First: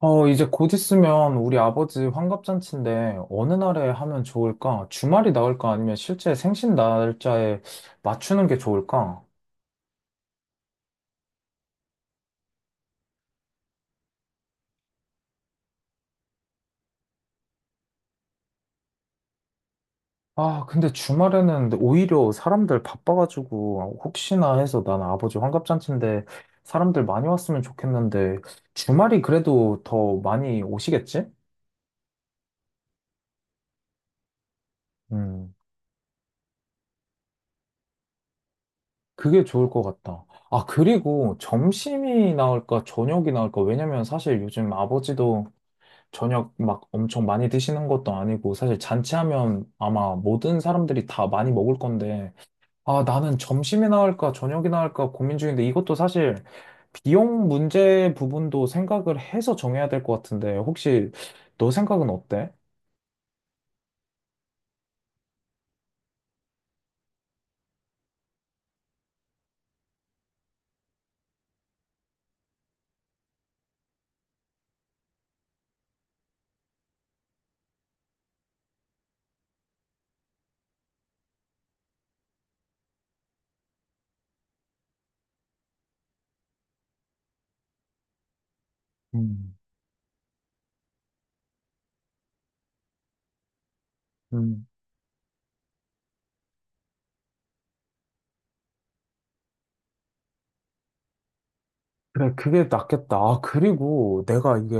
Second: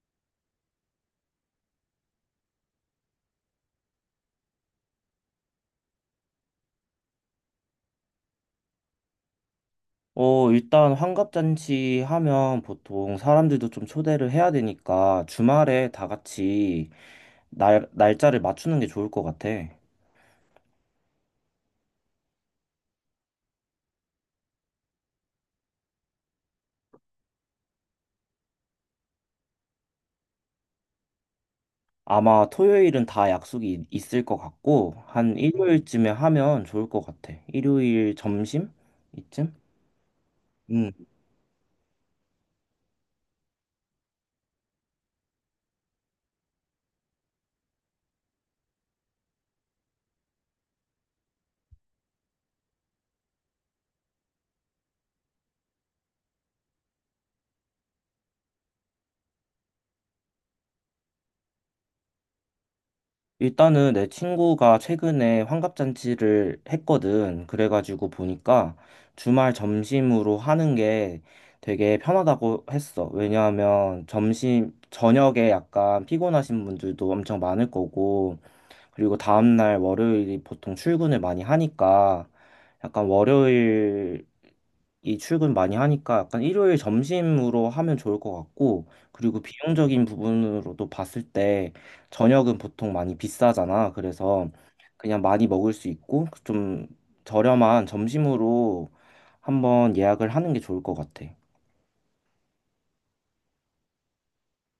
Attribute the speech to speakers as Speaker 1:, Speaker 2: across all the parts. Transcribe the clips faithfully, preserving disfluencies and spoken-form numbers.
Speaker 1: 어, 이제 곧 있으면 우리 아버지 환갑잔치인데 어느 날에 하면 좋을까? 주말이 나을까? 아니면 실제 생신 날짜에 맞추는 게 좋을까?
Speaker 2: 어, 일단 환갑잔치 하면 보통 사람들도 좀 초대를 해야 되니까 주말에 다 같이 날, 날짜를 맞추는 게 좋을 것 같아.
Speaker 1: 아, 근데 주말에는 오히려 사람들 바빠가지고 혹시나 해서 난 아버지 환갑잔치인데 사람들 많이 왔으면 좋겠는데 주말이 그래도 더 많이 오시겠지?
Speaker 2: 아마 토요일은 다 약속이 있- 있을 것 같고, 한 음.
Speaker 1: 음,
Speaker 2: 일요일쯤에 하면 좋을 것 같아. 일요일 점심?
Speaker 1: 그게
Speaker 2: 이쯤?
Speaker 1: 좋을 것 같다. 아,
Speaker 2: 음.
Speaker 1: 그리고 점심이 나올까? 저녁이 나올까? 왜냐면 사실 요즘 아버지도 저녁 막 엄청 많이 드시는 것도 아니고 사실 잔치하면 아마 모든 사람들이 다 많이 먹을 건데 아 나는 점심이나 할까 저녁이나 할까 고민 중인데 이것도 사실 비용 문제 부분도 생각을 해서 정해야 될 것 같은데 혹시 너 생각은 어때?
Speaker 2: 일단은 내 친구가 최근에 환갑잔치를 했거든. 그래가지고 보니까 주말 점심으로 하는 게 되게 편하다고 했어. 왜냐하면 점심, 저녁에 약간 피곤하신 분들도 엄청 많을 거고, 그리고 다음날 월요일이 보통 출근을 많이 하니까 약간 월요일 이 출근 많이 하니까 약간 일요일 점심으로 하면 좋을 것 같고, 그리고
Speaker 1: 음.
Speaker 2: 비용적인 부분으로도 봤을 때 저녁은 보통 많이 비싸잖아. 그래서
Speaker 1: 음.
Speaker 2: 그냥 많이 먹을 수 있고 좀 저렴한 점심으로 한번 예약을 하는 게 좋을 것 같아.
Speaker 1: 그래, 그게 낫겠다. 아, 그리고 내가 이게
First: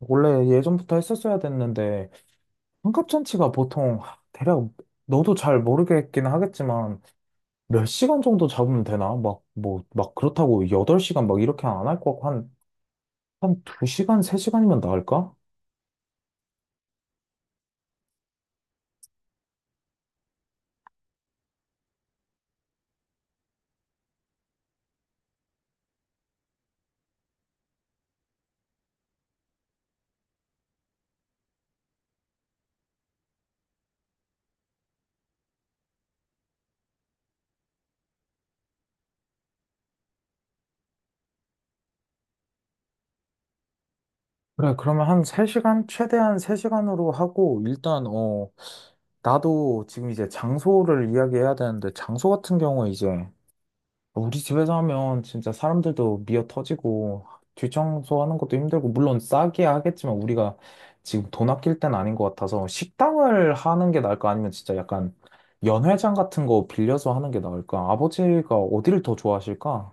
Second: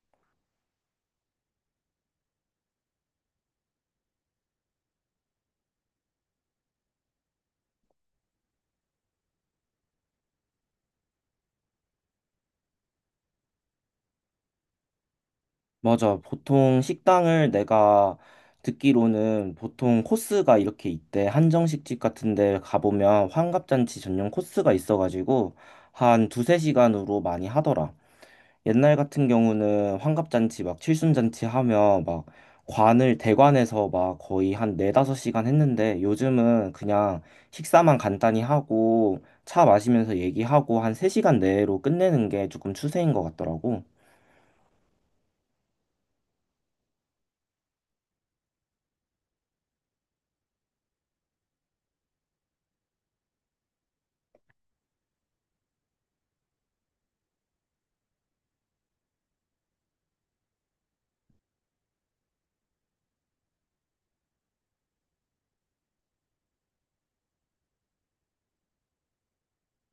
Speaker 1: 원래 예전부터 했었어야 됐는데 환갑잔치가 보통 대략 너도 잘 모르겠긴 하겠지만 몇 시간 정도 잡으면 되나? 막, 뭐, 막 그렇다고 여덟 시간 막 이렇게 안 할 것 같고, 한, 한 두 시간, 세 시간이면 나을까?
Speaker 2: 맞아. 보통 식당을 내가 듣기로는 보통 코스가 이렇게 있대. 한정식집 같은 데 가보면 환갑잔치 전용 코스가 있어가지고 한 두세 시간으로 많이 하더라. 옛날 같은 경우는 환갑잔치 막 칠순잔치 하면 막 관을 대관해서 막 거의 한 네다섯 시간 했는데 요즘은 그냥 식사만 간단히 하고 차 마시면서 얘기하고 한 세시간 내로 끝내는 게 조금 추세인 것 같더라고.
Speaker 1: 그래, 그러면 한 세 시간? 최대한 세 시간으로 하고, 일단, 어, 나도 지금 이제 장소를 이야기해야 되는데, 장소 같은 경우에 이제, 우리 집에서 하면 진짜 사람들도 미어 터지고 뒷청소하는 것도 힘들고 물론 싸게 하겠지만 우리가 지금 돈 아낄 땐 아닌 것 같아서 식당을 하는 게 나을까 아니면 진짜 약간 연회장 같은 거 빌려서 하는 게 나을까? 아버지가 어디를 더 좋아하실까?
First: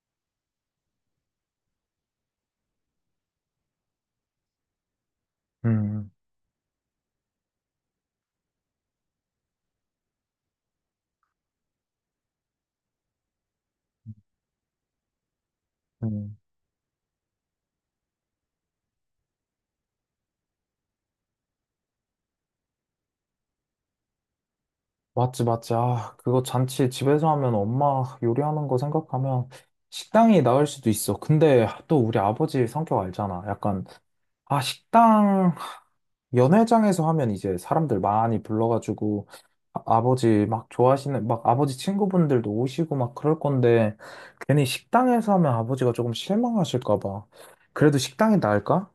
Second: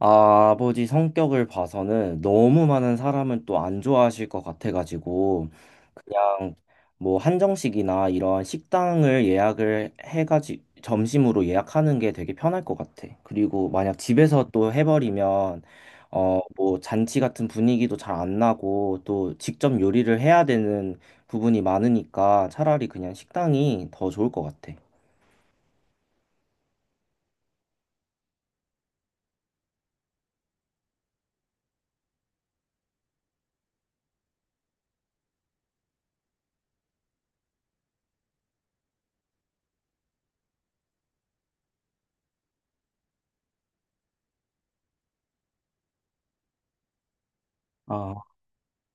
Speaker 2: 아, 버지 성격을 봐서는 너무 많은 사람을 또 안 좋아하실 것 같아가지고
Speaker 1: 음,
Speaker 2: 그냥 뭐 한정식이나 이런 식당을 예약을 해가지 점심으로 예약하는 게 되게 편할 것 같아. 그리고 만약 집에서 또 해버리면
Speaker 1: 음.
Speaker 2: 어, 뭐 잔치 같은 분위기도 잘 안 나고 또 직접 요리를 해야 되는 부분이 많으니까 차라리 그냥 식당이 더 좋을 것 같아.
Speaker 1: 맞지, 맞지. 아, 그거 잔치 집에서 하면 엄마 요리하는 거 생각하면 식당이 나을 수도 있어. 근데 또 우리 아버지 성격 알잖아. 약간, 아, 식당 연회장에서 하면 이제 사람들 많이 불러가지고 아, 버지막 좋아하시는 막 아버지 친구분들도 오시고 막 그럴 건데 괜히 식당에서 하면 아버지가 조금 실망하실까 봐. 그래도
Speaker 2: 아.
Speaker 1: 식당이 나을까?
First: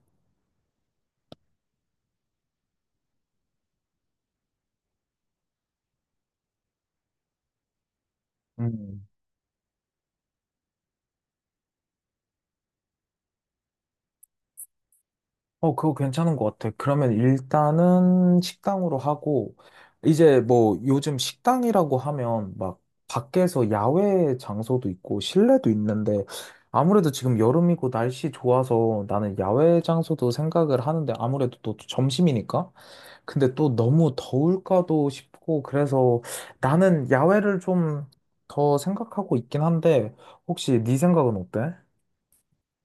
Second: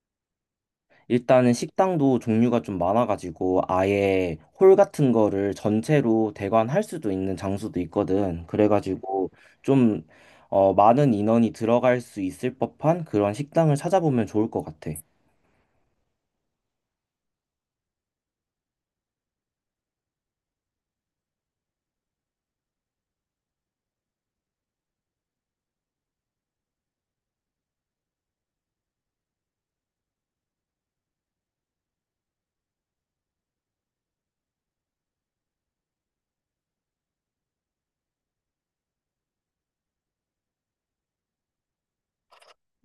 Speaker 2: 일단은 식당도 종류가 좀 많아가지고 아예 홀 같은 거를 전체로 대관할 수도 있는 장소도 있거든.
Speaker 1: 음.
Speaker 2: 그래가지고 좀 어, 많은 인원이 들어갈 수 있을 법한 그런 식당을 찾아보면 좋을 것 같아.
Speaker 1: 어, 그거 괜찮은 것 같아. 그러면 일단은 식당으로 하고, 이제 뭐 요즘 식당이라고 하면 막 밖에서 야외 장소도 있고 실내도 있는데 아무래도 지금 여름이고 날씨 좋아서 나는 야외 장소도 생각을 하는데 아무래도 또 점심이니까? 근데 또 너무 더울까도 싶고 그래서 나는 야외를 좀 더 생각하고 있긴 한데 혹시 네 생각은 어때?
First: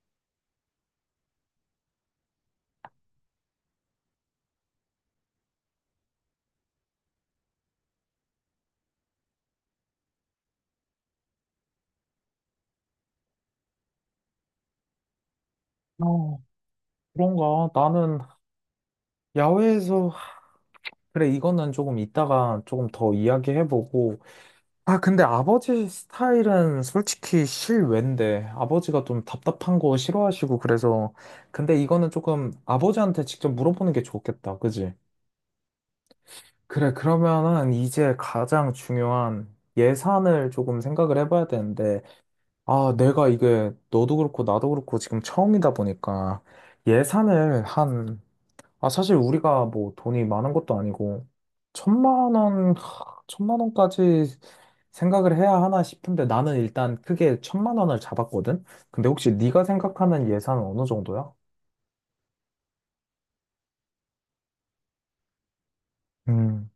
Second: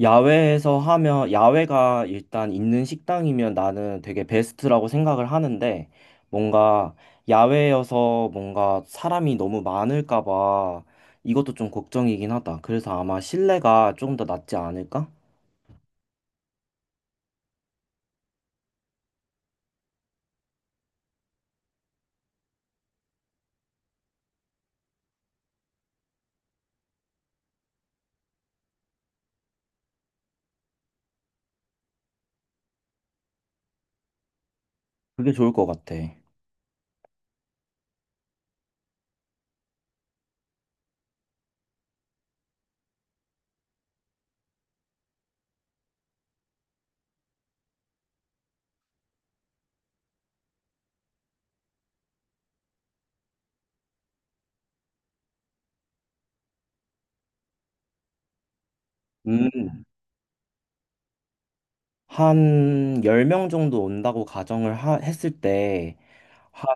Speaker 2: 야외에서 하면 야외가 일단 있는 식당이면 나는 되게 베스트라고 생각을 하는데 뭔가 야외여서 뭔가 사람이 너무 많을까 봐 이것도 좀 걱정이긴 하다. 그래서 아마 실내가 좀 더 낫지 않을까?
Speaker 1: 어, 그런가? 나는 야외에서 그래, 이거는 조금 이따가 조금 더 이야기해보고. 아, 근데 아버지 스타일은 솔직히 실외인데, 아버지가 좀 답답한 거 싫어하시고, 그래서. 근데 이거는 조금 아버지한테 직접 물어보는 게 좋겠다, 그지?
Speaker 2: 그게 좋을 것 같아.
Speaker 1: 그래, 그러면은 이제 가장 중요한 예산을 조금 생각을 해봐야 되는데, 아, 내가 이게 너도 그렇고 나도 그렇고 지금 처음이다 보니까 예산을 한 아, 사실 우리가 뭐 돈이 많은 것도 아니고, 천만 원, 하, 천만 원까지 생각을 해야 하나 싶은데 나는 일단 크게 천만 원을 잡았거든? 근데 혹시 네가
Speaker 2: 음,
Speaker 1: 생각하는 예산은 어느 정도야?
Speaker 2: 한 열 명 정도 온다고 가정을 하- 했을 때,
Speaker 1: 음,
Speaker 2: 한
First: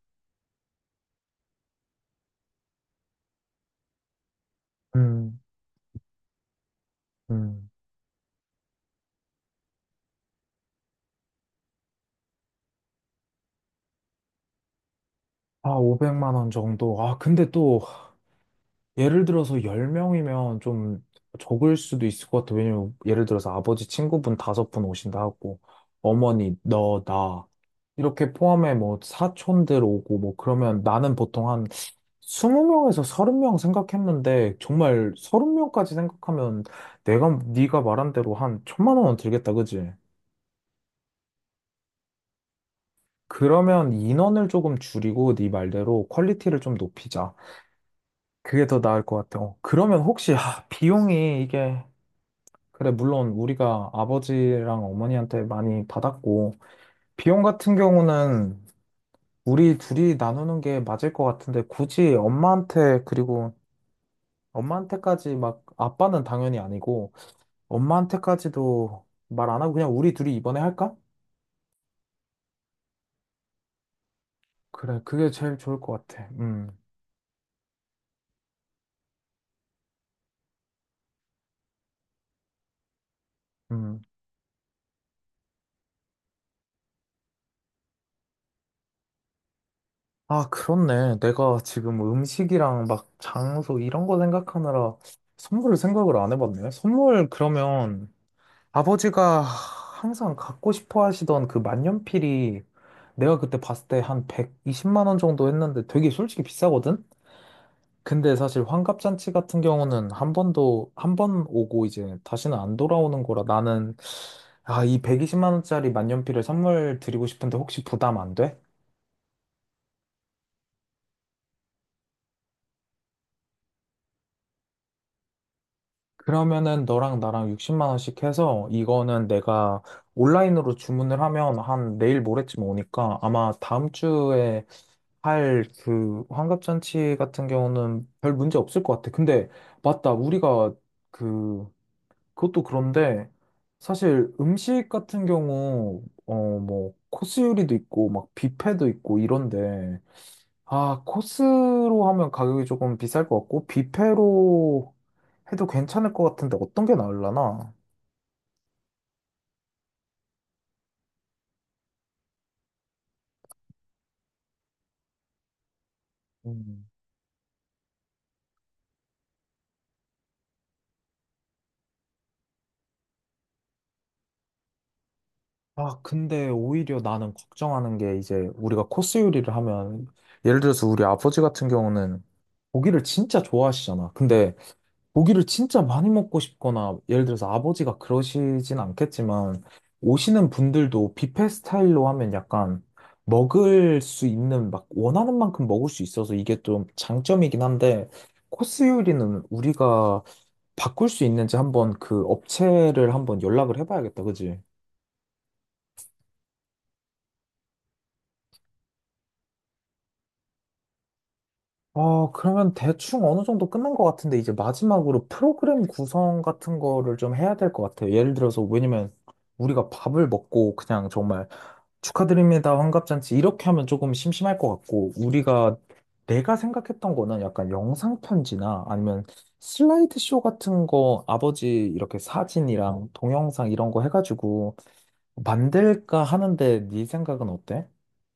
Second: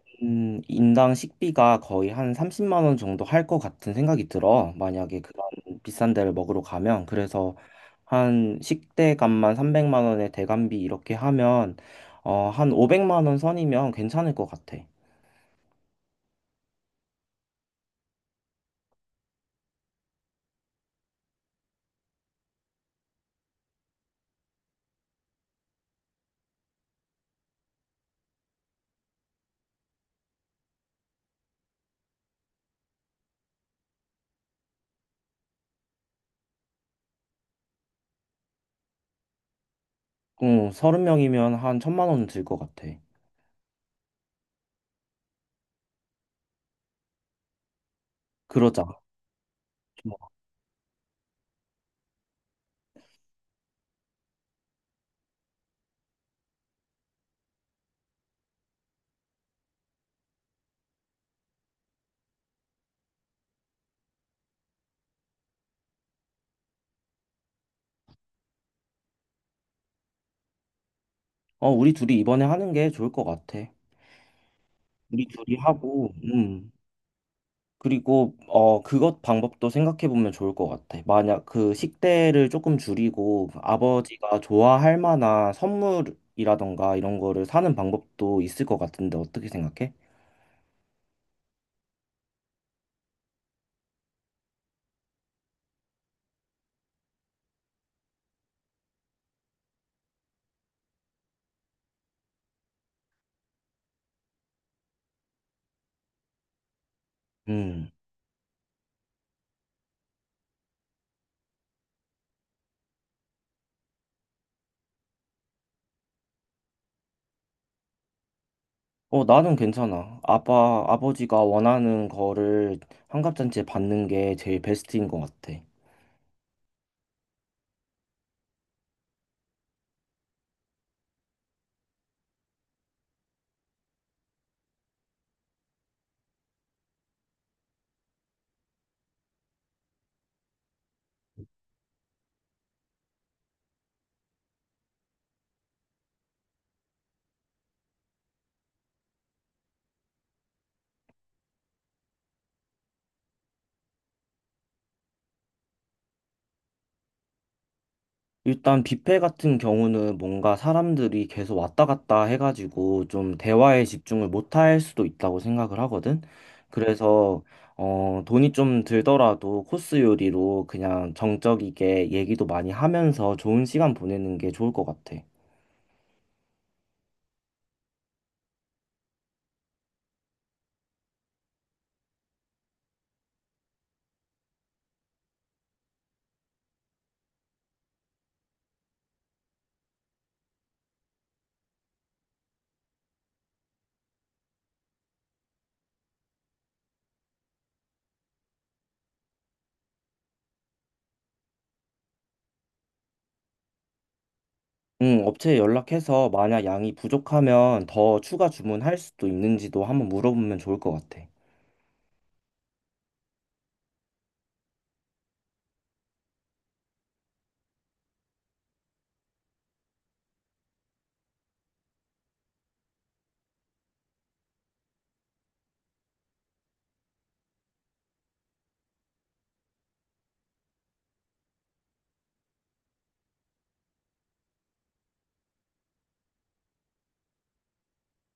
Speaker 2: 인당 식비가 거의 한 삼십만 원 정도 할 것 같은 생각이 들어. 만약에
Speaker 1: 음,
Speaker 2: 그런 비싼 데를 먹으러 가면. 그래서
Speaker 1: 음.
Speaker 2: 한 식대값만 삼백만 원에 대관비 이렇게 하면, 어, 한 오백만 원 선이면 괜찮을 것 같아.
Speaker 1: 아, 오백만 원 정도. 아, 근데 또 예를 들어서 열 명이면 좀 적을 수도 있을 것 같아. 왜냐면 예를 들어서 아버지 친구분 다섯 분 오신다 하고, 어머니, 너, 나. 이렇게 포함해 뭐 사촌들 오고 뭐 그러면 나는 보통 한 스무 명에서 서른 명 생각했는데 정말 서른 명까지 생각하면 내가 네가 말한 대로 한 천만 원은 들겠다, 그지?
Speaker 2: 응, 서른 명이면 한 천만 원 들 것 같아.
Speaker 1: 그러면 인원을 조금 줄이고 네 말대로 퀄리티를 좀 높이자. 그게 더
Speaker 2: 그러자.
Speaker 1: 나을 것 같아. 어, 그러면 혹시 아, 비용이 이게 그래, 물론 우리가 아버지랑 어머니한테 많이 받았고, 비용 같은 경우는 우리 둘이 나누는 게 맞을 것 같은데, 굳이 엄마한테, 그리고 엄마한테까지 막, 아빠는 당연히 아니고, 엄마한테까지도 말 안 하고 그냥 우리 둘이 이번에 할까?
Speaker 2: 어, 우리 둘이 이번에 하는 게 좋을 것 같아.
Speaker 1: 그래,
Speaker 2: 우리
Speaker 1: 그게 제일
Speaker 2: 둘이
Speaker 1: 좋을 것
Speaker 2: 하고,
Speaker 1: 같아. 음,
Speaker 2: 음. 그리고 어 그것 방법도 생각해 보면 좋을 것 같아. 만약 그 식대를 조금 줄이고
Speaker 1: 음.
Speaker 2: 아버지가 좋아할 만한 선물이라던가 이런 거를 사는 방법도 있을 것 같은데 어떻게 생각해?
Speaker 1: 아, 그렇네. 내가 지금 음식이랑 막 장소 이런 거 생각하느라 선물을 생각을 안 해봤네. 선물 그러면 아버지가 항상 갖고 싶어 하시던 그 만년필이 내가 그때 봤을 때 한 백이십만 원 정도 했는데 되게 솔직히 비싸거든?
Speaker 2: 음.
Speaker 1: 근데 사실 환갑잔치 같은 경우는 한 번도, 한 번 오고 이제 다시는 안 돌아오는 거라 나는, 아, 이 백이십만 원짜리 만년필을 선물 드리고 싶은데 혹시 부담 안 돼?
Speaker 2: 어, 나는 괜찮아. 아빠 아버지가 원하는 거를 환갑잔치에 받는 게 제일 베스트인 것 같아.
Speaker 1: 그러면은 너랑 나랑 육십만 원씩 해서 이거는 내가 온라인으로 주문을 하면 한 내일 모레쯤 오니까 아마 다음 주에 할 그, 환갑잔치 같은 경우는 별 문제 없을 것 같아. 근데, 맞다. 우리가, 그, 그것도 그런데, 사실 음식 같은 경우, 어, 뭐, 코스 요리도 있고, 막, 뷔페도 있고, 이런데, 아, 코스로 하면 가격이 조금 비쌀 것 같고, 뷔페로 해도 괜찮을 것 같은데, 어떤 게나을라나
Speaker 2: 일단 뷔페 같은 경우는 뭔가 사람들이 계속 왔다 갔다 해가지고 좀 대화에 집중을 못할 수도 있다고 생각을 하거든. 그래서 어, 돈이 좀 들더라도 코스 요리로 그냥 정적이게 얘기도 많이 하면서 좋은 시간 보내는 게 좋을 것 같아.
Speaker 1: 아, 근데 오히려 나는 걱정하는 게 이제 우리가 코스 요리를 하면 예를 들어서 우리 아버지 같은 경우는 고기를 진짜 좋아하시잖아. 근데 고기를 진짜 많이 먹고 싶거나 예를 들어서 아버지가 그러시진 않겠지만 오시는 분들도 뷔페 스타일로 하면 약간 먹을 수 있는 막 원하는 만큼 먹을 수 있어서 이게 좀 장점이긴 한데 코스 요리는 우리가 바꿀 수 있는지 한번 그 업체를 한번 연락을 해봐야겠다. 그지?
Speaker 2: 음, 업체에 연락해서 만약 양이 부족하면 더 추가 주문할 수도 있는지도 한번 물어보면 좋을 것 같아.
Speaker 1: 어, 그러면 대충 어느 정도 끝난 것 같은데, 이제 마지막으로 프로그램 구성 같은 거를 좀 해야 될 것 같아요. 예를 들어서, 왜냐면 우리가 밥을 먹고 그냥 정말 축하드립니다, 환갑잔치 이렇게 하면 조금 심심할 것 같고, 우리가 내가 생각했던 거는 약간 영상편지나 아니면 슬라이드 쇼 같은 거 아버지 이렇게 사진이랑 동영상 이런 거 해가지고 만들까 하는데, 네 생각은 어때?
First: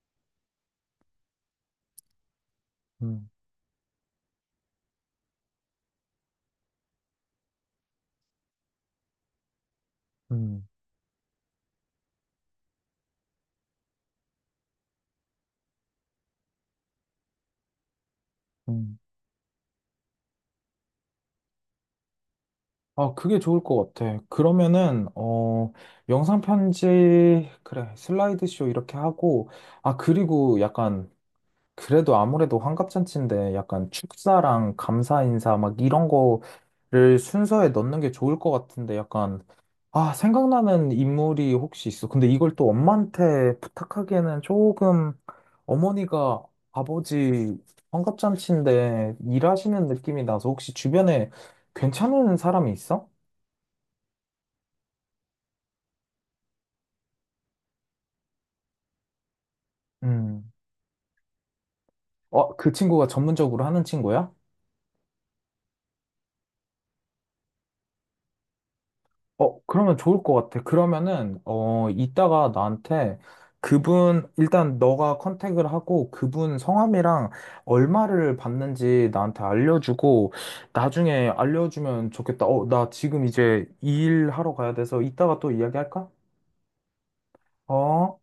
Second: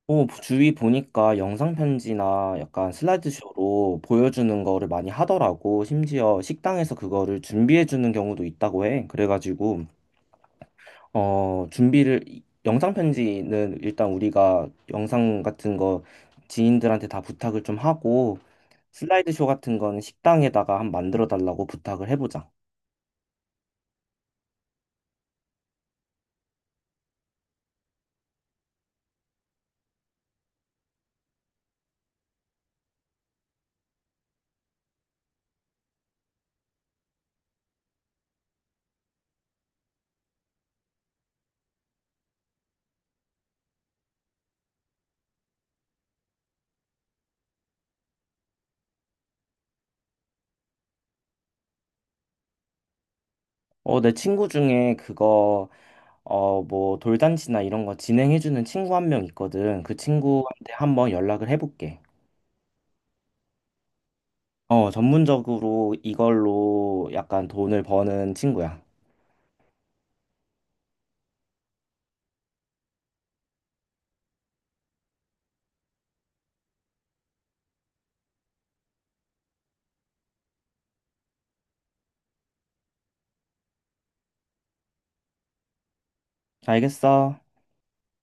Speaker 2: 또 주위 보니까 영상 편지나 약간
Speaker 1: 음,
Speaker 2: 슬라이드쇼로 보여주는 거를 많이 하더라고. 심지어 식당에서 그거를 준비해 주는 경우도 있다고 해. 그래가지고
Speaker 1: 음,
Speaker 2: 어 준비를 영상 편지는 일단 우리가 영상 같은 거 지인들한테 다 부탁을 좀 하고
Speaker 1: 음.
Speaker 2: 슬라이드쇼 같은 거는 식당에다가 한 만들어 달라고 부탁을 해보자.
Speaker 1: 아, 그게 좋을 것 같아. 그러면은, 어, 영상 편지, 그래, 슬라이드쇼 이렇게 하고, 아, 그리고 약간, 그래도 아무래도 환갑잔치인데, 약간 축사랑 감사 인사 막 이런 거를 순서에 넣는 게 좋을 것 같은데, 약간, 아, 생각나는 인물이 혹시 있어. 근데 이걸 또 엄마한테 부탁하기에는 조금, 어머니가 아버지 환갑잔치인데, 일하시는 느낌이 나서 혹시 주변에 괜찮은 사람이 있어?
Speaker 2: 어 내 친구 중에 그거 어 뭐 돌잔치나 이런 거 진행해 주는 친구 한 명 있거든. 그
Speaker 1: 음.
Speaker 2: 친구한테 한번 연락을 해볼게.
Speaker 1: 어, 그 친구가 전문적으로 하는 친구야?
Speaker 2: 어, 전문적으로 이걸로 약간 돈을 버는 친구야.
Speaker 1: 어, 그러면 좋을 것 같아. 그러면은, 어, 이따가 나한테 그분, 일단 너가 컨택을 하고 그분 성함이랑 얼마를 받는지 나한테 알려주고 나중에 알려주면 좋겠다. 어, 나 지금 이제 일하러 가야 돼서 이따가 또 이야기할까?
Speaker 2: 알겠어.
Speaker 1: 어?